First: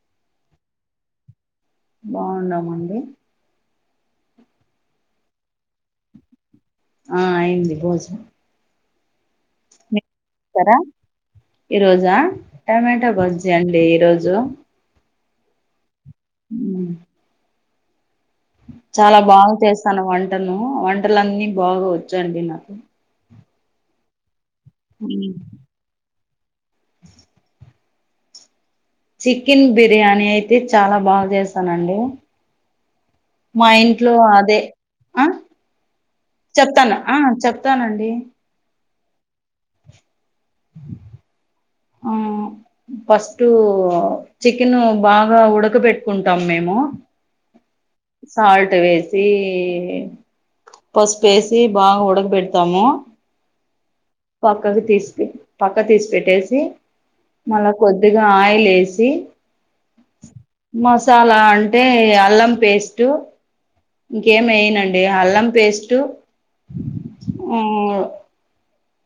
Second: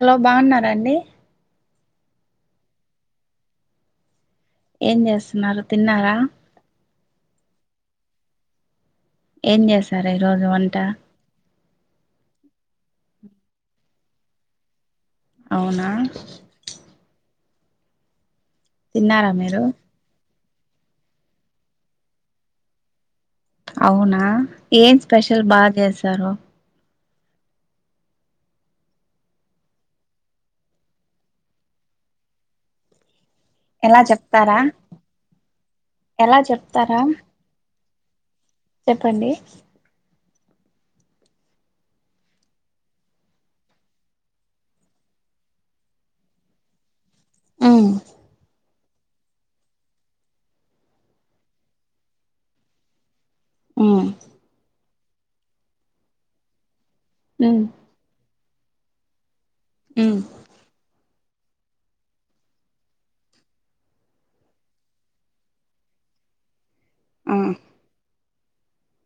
Hello బాగున్నారాండి బాగున్నామండి ఏం చేస్తున్నారు తిన్నారా ఆ అయింది భోజనం ఏమి చేస్ ఈరోజా టమాటో బజ్జి అండి ఈరోజు అవునా ఊ చాలా తిన్నారా బాగా మీరు చేస్తాను వంటను వంటలన్నీ బాగా వచ్చండి నా అవునా ఏం స్పెషల్ బా చేస్తారు చికెన్ బిర్యానీ అయితే చాలా బా చేస్తాండీ మా ఎలా ఇంట్లో చెప్తారా అదే ఆ ఎలా చెప్తాను చెప్తారా ఆ చెప్తానండి డి చెప్పండి ఆ ఫస్ట్ చికెన్ బాగా ఉడక పెట్టుకుంటాం మేము ఉమ్ సాల్ టువేసి పసుపు వేసి బాగా ఉడక పెడతాము ఉ పక్కకు తీసి పక్క తీసి పెట్టేసి ఉమ్ మళ్ళా కొద్దిగా ఆయి లేసి ఉమ్ సాలా అంటే అల్లం పేస్టు ఇంకేమెయినండి హల్లం పేస్టు ఆ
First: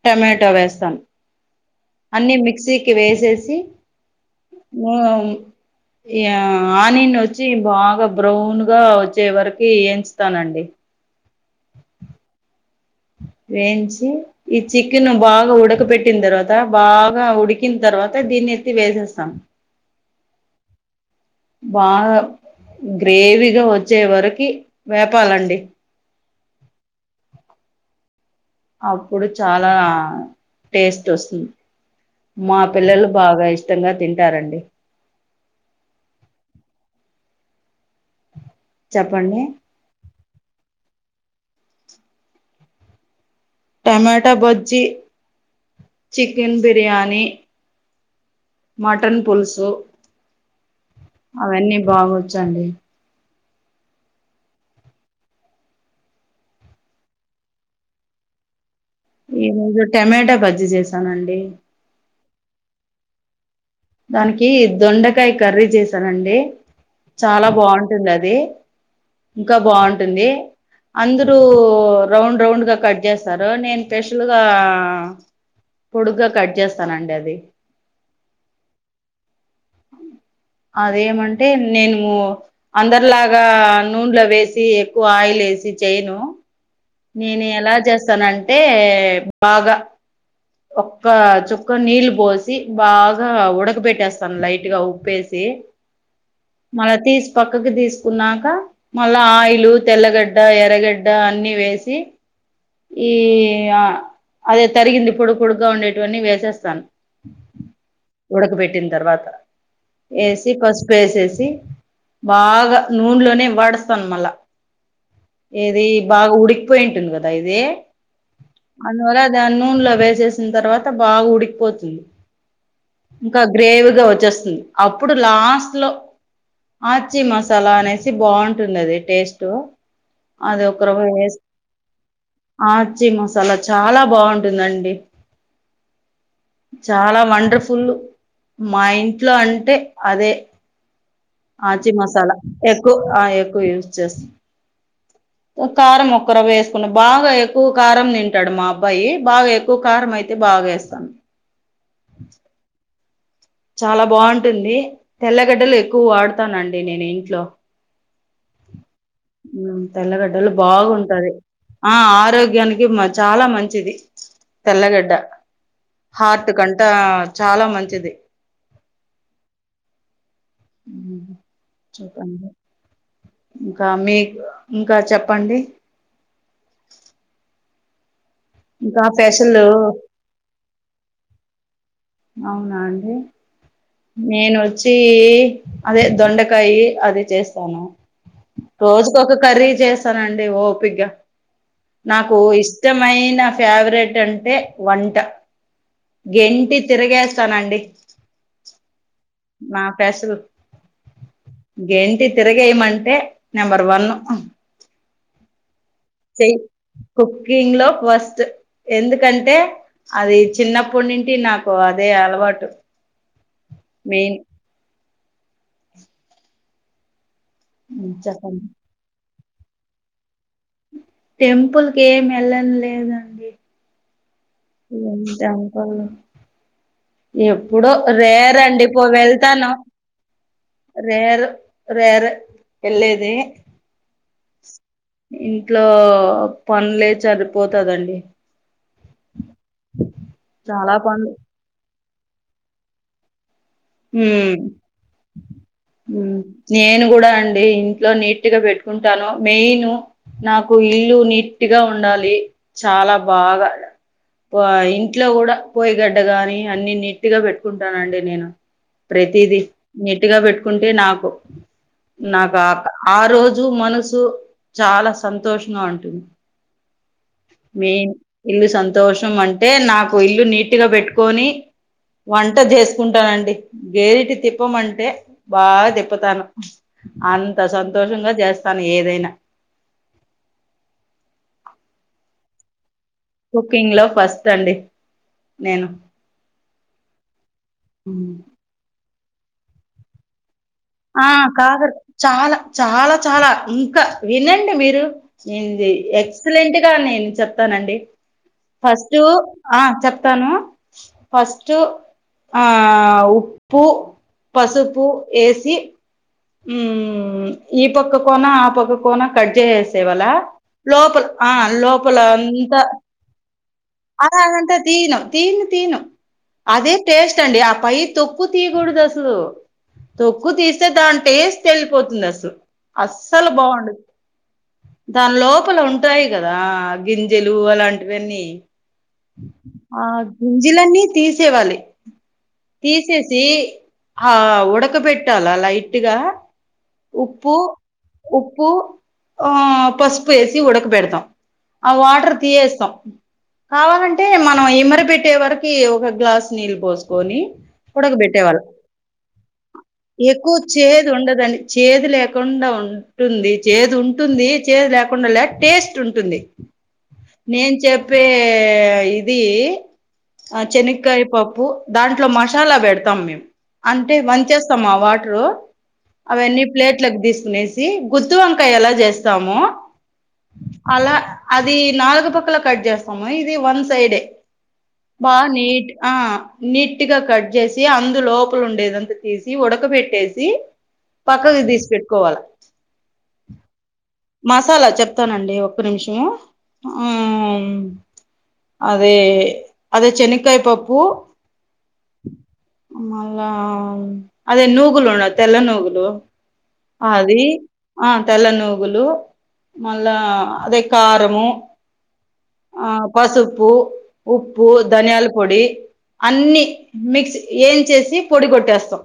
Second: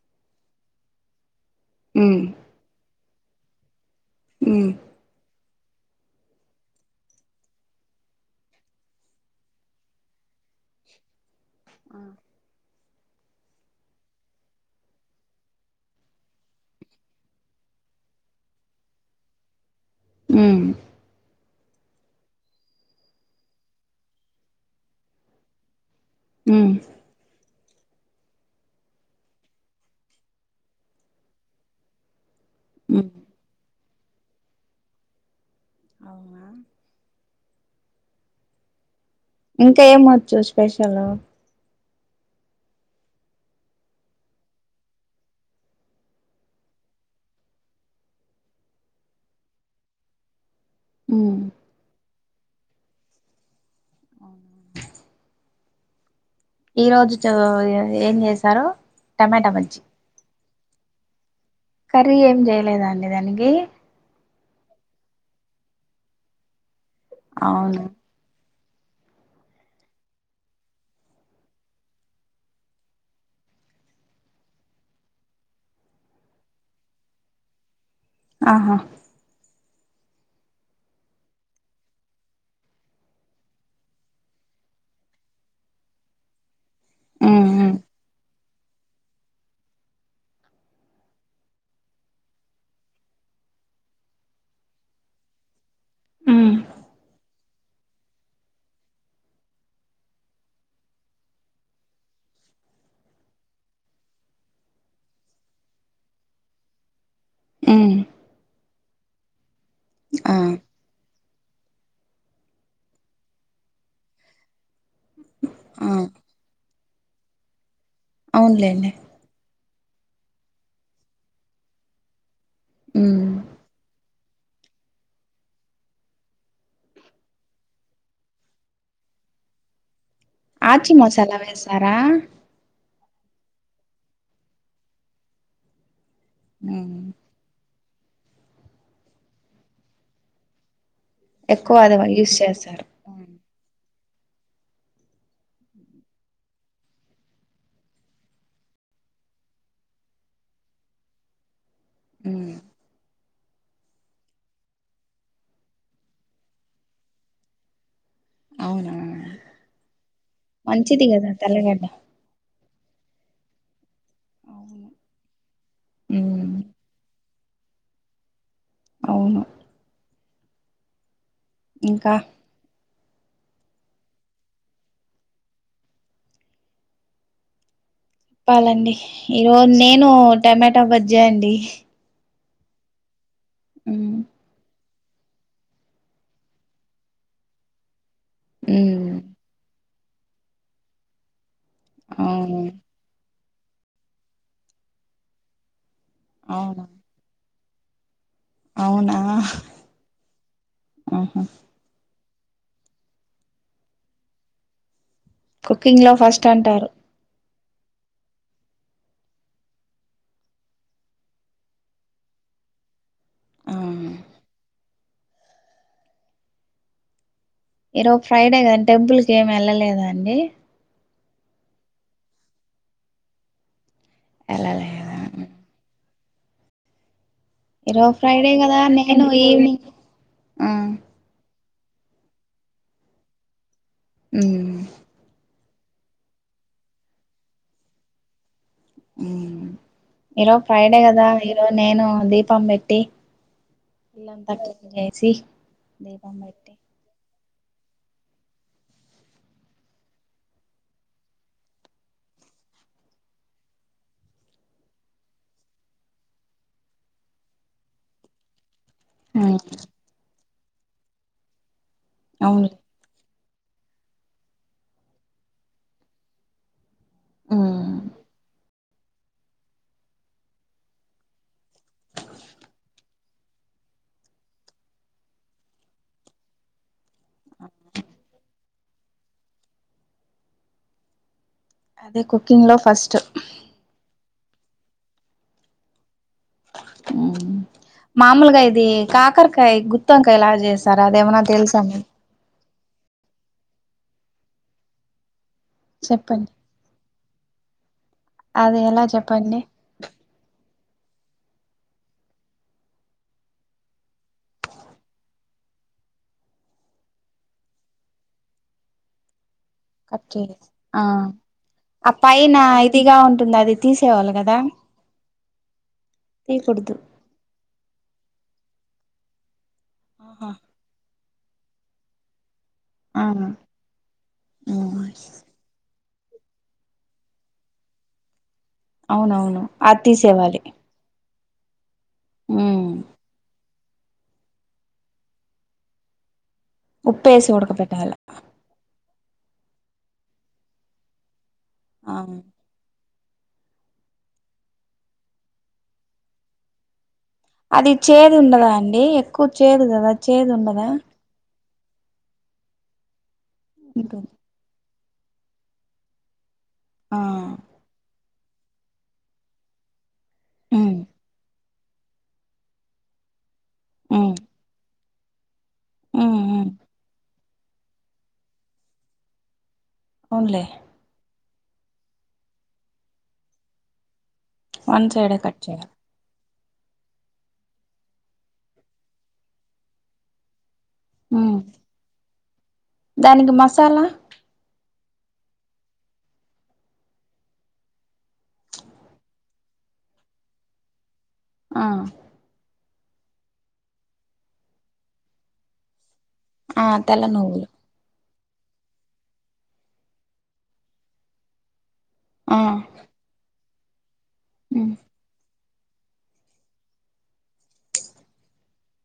టమెటో వేస్తాన్ ఉమ్ అన్ని మిక్సీకి వేసేసి ఉమ్ వామ్ యా ఆనినొచ్చి బాగా బ్రౌన్ గా వచ్చే వరకి ఏంచుతానండి ఆ వేంచి ఈ చికెను బాగా ఉడక పెట్టిన తర్వాత బాగా ఉడికిన తర్వాత దీన్ న్ని ఎత్తి వేసేస్తాం ఉ బాగా గ్రేవీగా వచ్చే వరకి వేపాలండి ఉ అప్పుడు చాలా టేస్టొస్తుంది మా పిల్లలు ఉమ్ బాగా ఇష్టంగా తింటారండి అవునా చెప్పండి ఇంకా ఏమొచ్చు special tomato bajji chicken biryani mutton పుల్సు ఉమ్ అవన్నీ బాగొచ్చండి ఈ రోజు చో ఏం జేసారో ఏమొ ఈ రోజు టమేట బజ్జీ జేసానండి కర్రీ ఏం జేయలేదా అండి దానికి దానికి దొండకాయ కర్రీ జేసానండి చాలా అవును బావుంటుంది అది ఇంకా బావుంటుంది అందరూ రౌండ్ రౌండ్ గా కట్ జెస్తారు నేన్ పెషులుగా పొడుగ్గా కట్ జేస్తానండి అది అహా అదేమంటే నేను అందర్లాగా నూండ్లో వేసీ ఎక్కువ ఆయి లేసి చేయను నేను ఎలా ఉమ్ చేస్తానం అంటే బాగా ఒక్క చుక్క నీళ్ళు బోసి బాగా ఉడక బెట్టేస్తాను లైట్గా ఉప్పేసి మళ్ళ తీస్ పక్కకి దీస్ కున్నాక మళ్ళా ఆయిలు తెల్లగడ్డ ఎర్రగడ్డ అన్ని వేసి ఈ అ అదే తరిగింది పొడు పొడుగ్గా ఉండేటివన్నీ వేసేస్తాన్ ఉ పెట్టిన్ తర్వాత ఏసి పసుపేసేస్ సి బాగా నూండ్లోనే వడుస్తాన్ మళ్ళా ఏది ఆ బాగా ఉడికిపోయింటుంది గదా ఇది అవునులేండి అందువల్ల దాన్ నూండ్లో వేసేసిన్ తర్వాత బాగ ఉడికిపోతుంది ఉమ్ ఇంకా గ్రేవ్గా వచ్చేస్తుంది అప్పుడు లాస్ట్లో ఆచ్చీ మసాలా అనేసి బాంటుంది అది టేస్టు అది ఒక్క ఆచి రవ్వ మసాలా వేసి వేసారా ఆచ్చీ మసాలా చాలా బాంటుందండి ఉమ్ చాలా వండర్ఫుల్ మా ఇంట్లో అంటే అదే ఎక్కువ ఆచి అది యూస్ మసాలా చేస్తారు ఎక్కువ ఆ ఉమ్ ఎక్కువ యూస్ చేస్తుంది ఓ కారం ఒక్కరవ్వ వేసుకున్నా బాగా ఎక్కువ కారం తింటాడు మా అబ్బాయి బాగా ఎక్కువ కారం అయితే బా ఆ వేస్తా ఉహ్ చాలా బాగుంటుంది తెల్లగడ్డలు ఎక్కువ వాడతానండి నేను ఇంట్లో అవునా ఉ తెల్లగడ్డలు మంచిది కదా బాగుంటది తెల్లగడ్డ ఆ ఆరోగ్యానికి మ చాలా మంచిది అవును. తెల్లగడ్డ హార్ట్ ఉమ్ కంటా చాలా మంచిది అవును ఉహు ఇంకా చెప్పండి ఇంకా మీ ఇంక చెప్పండి చెప్పాలండి ఇంకా స్పెషల్ ఈరోజు నేను టమాటా బజ్జే అండి అవునా అండి ఉమ్ నేను వ చీ అదే దొండకాయి అది చేస్తాను ఉమ్ రోజుకు ఒక కర్రీ చేస్తానండి ఓపిగా నాకు అవును ఇష్టమైన ఫేవరెట్ అంటే వంట గెంటి అవును చేస్తానండి అవునా మా ఫ్యాసలు ఆహా గెంటి తిరగేయమంటే నెంబర్ వన్ కింగ్ లో ఫస్ట్ చెయ్యి అంటారు కుకింగ్ లో ఫస్ట్ ఎందుకంటే అది చిన్నప్పటి నుడి నాకు అదే అలవా పాటు ఆ మెయిన్ ఇ రో ఫ్రైడే చెప్పండి కదా టెంపుల్కి ఏమి వెళ్ళలేదా అండి టెంపుల్కి ఏమి వెళ్ళడం లేదండి [inaudible] వెళ్ళలేదా ఎప్పుడో ఈరోజు ఫ్రైడే కదా రేరండి పో నేను వెళ్తాను ఈవినింగ్ ఆ రేరు రేర్ ఎల్లేది ఉమ్ ఇంట్లో పనులే సరిపోతదండి ఈరోజ చాలా ఫ్రైడే కదా పనులు ఈరోజు నేను దీపం పెట్టి ఇల్లంతా మ్మ్ క్లీన్ చేసి దీపం పెట్టి నేను కూడా అన్ అ ఇంట్లో నీట్గా పెట్టుకుంటాను మెయిన్ నాకు ఇల్లు నీట్గా ఉండాలి చాలా బాగా పో ఇంట్లో కూడా పోయగడ్డ గాని అన్ని నీట్గా పెట్టుకుంటానండి నేను ప్రతిది ఉమ్ నీట్ గా పెట్టుకుంటే నాకు నాకు అవును ఆ రోజు జు మనసు చాలా సంతోషంగా ఉంటుంది ఉమ్ మేయిన్ ఇల్లు సంత దోషం అంటే నాకు ఇల్లు నీటుగా పెట్టుకొని వంట చేసుకుంటానండి గేరిటి తిప్పమంటే బా తిప్పుతాను అంతా సంతోషంగా చేస్తాను ఏదైనా అదే కుకింగ్ లో ఫస్ట్ కుకింగ్ లో ఫస్ట్ అండి నేను మ్ మామూలుగా ఇదీ కాకరకాయ గుత్తొంకాయ లాగా చేస్ ఆ కాదర్ చాలా చాలా చాలా ఇంకా వినండి మీరు ఏంది చెప్పండి ఎక్సలెంట్ గా నేను చెప్తానండి అది ఎలా ఫస్టూ చెప్పండి ఆ చెప్తాను ఫస్ట్ ఆ ఉప్పు పసుపు ఏస్ ఈ మ్ ఈ పక్క కోనా ఆ పక్క కోన కడ్ ఎ సేవల కట్ చేసి లోపల ఆ ఆ పైన లోపలఅంతా ఇదిగా ఉంటుంది అది ఆ తీసేవాళ్ళు కదా అ తీను తియ్ను తియ్ను అదే తీయకూడదు టేస్ట్ అండి ఆ పై తొక్కు తీ కూడదు అసలు తొక్కు ఆహా తీస్తె దాని టేస్ట్ ఎలిపోతుంది అసలు ఆ అస్సలు బాగుండద్ ఉమ్ దాన్ లోపల ఉంట్ టాయి గదా గింజలు అలాంటివన్నీ అవునవును అది ఆ తీసేవాలి గింజలన్నీ తీసేవాలి ఉమ్ తీసేసి ఆ ఉడక బెట్టాల లైట్ ఇగా ఉప్పేసి ఉప్పు ఉడకబెట్టాల ఉప్పు ఆ పసుపు ఏసి ఉడక బెడతాం ఆ వాటర్ తీయేస్తాం కావాలంటే మనం ఇమరి పెట్టే వరకి ఒక గ్లాస్ నీళ్ళు పోస్ అది చేదు ఉండదా అండి ఎక్కువ్ చేదు గదా చేదు ఎక్కువ ఉండ్ చేదు ఉండదండి చద్ లేకుండా ఉంటుంది చేదు ఉంటుంది చేదు లేక్ ఉండలే టేస్ట్ ఉంటుంది ఆ నేను చెప్ పే ఇదీ ఆ ఉమ్ చెనకాయ పప్పు దాంట్లో మశాలా పెడతాం మేము అంటే ఉమ్ వంచేస్తామా వాటర్ ఉమ్ అవన్నీ ఉమ్ ప్లేట్లకు తీస్కునేసి గుత్తి వంకాయ ఎలా చేస్తాము అవునులే అలా అది నాలుగు పక్కల కట్ చేస్తాము ఇది వన్ సైడే వన్ బా సైడే కట్ నీట్ చేయాలి ఆ నీట్గా కట్ చేసి అందు లోపల ఉండేదంత తీసి ఉడక బెట్టేసి ఉమ్ పక్కకి తీసి పెట్కోవాల దానికి మసాలా మసాలా చెప్ తానండి ఒక్క నిమిషము ఆ అదే అదె చెనక్కాయ్ పప్పు ఆ మళ్ళా అదే నూగులు ఉడ తెల్ల నూగులు ఆ తెల్ల అది నువ్వులు ఆ తెల్ల నూగులు మళ్ళా అదె కారము ఆ పసుపు ఉప్పు ఉమ్ ధనియాల్ పొడి అన్ని మిక్స్ ఏం చేసి పొడి గొట్టేస్తాం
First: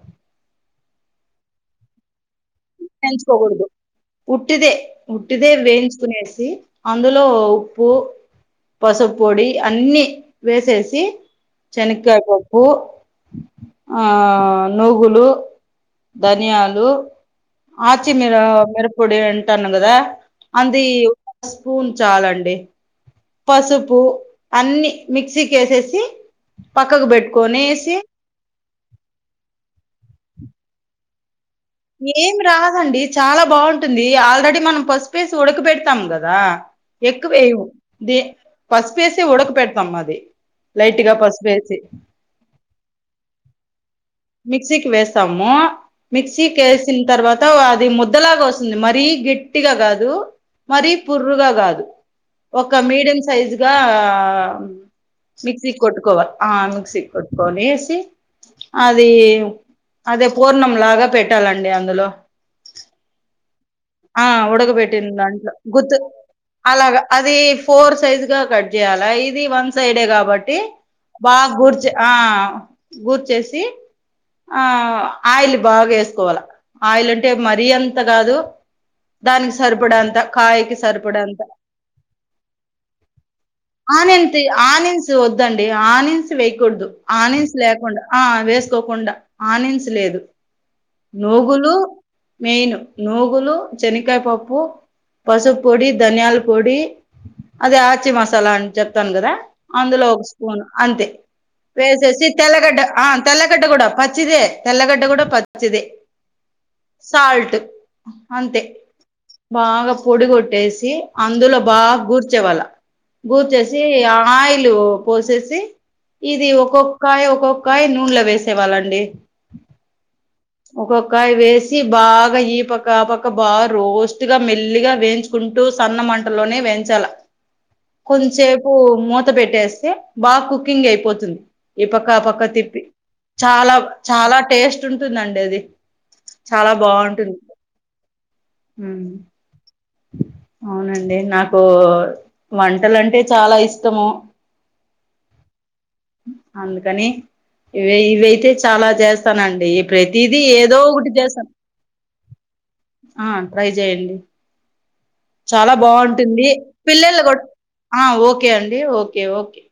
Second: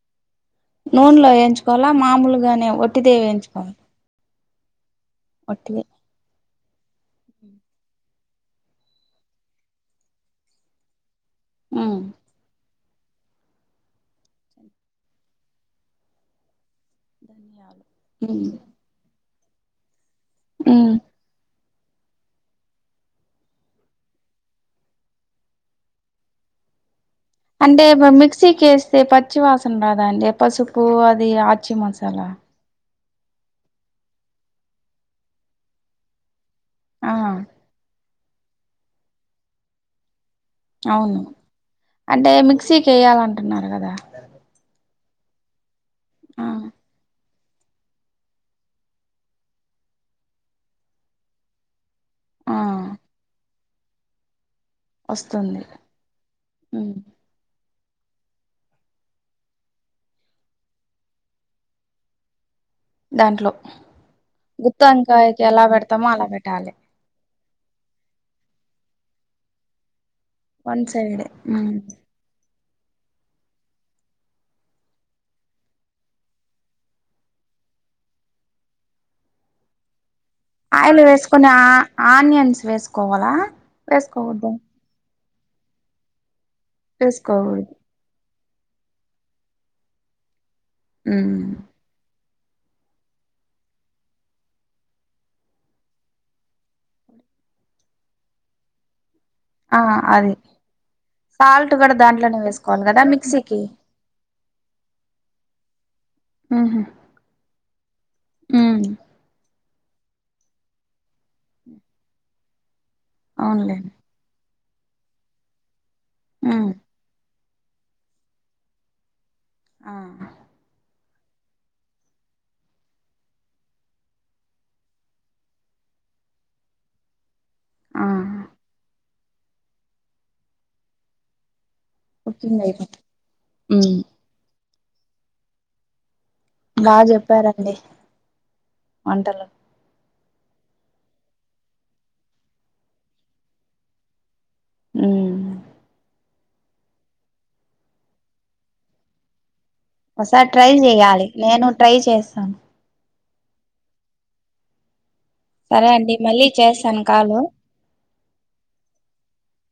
నూన్లో వేయించుకోవాలా మామూలుగానే ఒట్టిదే వేంచ్ వేయించుకోకూడదు ఉట్టిదే ఉట్టిదే వేయించుకునేసి అందులో ఉప్పు పసుపు పొడి అన్ని వేసేసి ఉమ్ చెనక్కాయ్ పప్పు ఆ నుగులు ధనియాలు ధనియాలు ఆచి మిర ఉమ్ మిరపపొడి అంటానుకదా అందీ ఉమ్ పూన్ చాలండి పసుపు అన్ని మిక్సీ కేసేసి పక్కకు బెట్ అంటే బ మిక్సీకి వేస్తే పచ్చివాసన రాదా అండి పసుపు అది ఆచి మసాలా ఏం రాదండి చాల బాగుంటుంది ఆల్రెడీ మనం పసుపువేసి ఉడక పెడతాం కదా ఆ ఎక్కువేయము పస్పేసే ఉడకపెడతాము అది లైట్ గా అవును పసుపేసి అంటే మిక్సీకి వెయాలంటున్నారు కదా మిక్సికి వేస్తాము ఆ మిక్సీకి వేసిన తర్వాత అది ముద్దలాగ వస్తుంది మరీ గట్టిగ కాదు మరి పుర్రుగ కాదు ఆ ఒక మీడియం సైజుగా వస్తుంది మిక్సీ కొట్కోవ ఆ ఉమ్ మిక్సికి కొట్టుకోనేసి అది అదే పూర్ణం లాగ పెట్టాలండి అందులో దాంట్లో ఆ ఉడక గుత్తి పెట్టిన వంకాయకి దాంట్లో ఎలా గుత్తు పెడతామో అలా పెట్టాలి అలాగ అది ఫోర్ సైజ్ గా కట్ చేయాల ఇది వన్ సైడే కాబట్టి వన్ సైడ్ బాగ ఉమ్ గుర్చి ఆ గుర్చేసి ఆ ఆయిల్ బాగ వేసుకోవాల ఆయిల్ అంటే మరి అంత కాదు దానికి సరిపడా అంత కాయకి ఆయిల్ సరిపడ అంత వేసుకొని ఆ ఆనియన్స్ వేసుకోవాలా [unintelligible] వేసుకోవద్దా ఆని వద్దండి ఆనియన్స్ వేయకూడదు ఆనిన్స్ వేసుకోకూడదు లేకుండ వేసుకోకుండ ఆనియన్స్ లేదు ఉమ్ నుగులు మెయిన్ నూగులు చెనకయ్ పప్పు పసుపు పొడి ధనియాల పొడి అదే ఆచి మసాల అని చెప్తాను కదా ఆ అందులో ఒక అది స్పూన్ అంతే సాల్ట్ కూడా వేసేసి దాంట్లోనే తెల్లగడ్డ వేసుకోవాలి కదా ఆ మిక్సీకి తెల్లగడ్డ కూడ పచ్చిదే తెలగడ్డ కూడ ప ఉహు సాల్ట్ అంతే ఉమ్ బాగ పొడిగొట్టేసి అందులో బాగ గుర్చేవాళ్ళ గూర్చేసి అవునులేండి ఆయిల్ పోసేసి ఇది ఉమ్ ఒక్కొక్కయ ఒక్కొక్ [unintelligible] నూనెలో వేసేవాళ్ళండి ఆ ఒక్కొక్కయ వేసి బాగ ఈ పక్క ఆ పక్క బాగ రోస్ట్గా మెల్లిగ వేయించుకుంటూ సన్న మంటలోనే వెంచాల ఆ కొంసేపు మూత పెట్టేస్తే బాగ కుకింగ్ అయిపోతుంది ఈ పక్క ఆపక్క కుకింగ్ తిప్పి అయిపో చాలా చాల టేస్ట్ ఉంటుందండి అది చాల బాగా బాగుంటుంది చెప్పారండి వంటలు అవునండి నాకు వంటలంటే చాల ఇష్టము ఊ అందుకని ఇవి ఇది అయితే చాల చేస్తానండి ప్రతిదీ ఒకసారి ట్రై ఏదో ఒకటి చేయాలి చేస్తాం నేను ట్రై చేస్తాను ఆ ట్రై చేయండి చాల సరే అండి బాగుంటుంది మళ్ళీ చేస్తాను పిల్లలు కూడ కాలు ఓకే అండి ఓకే ఓకే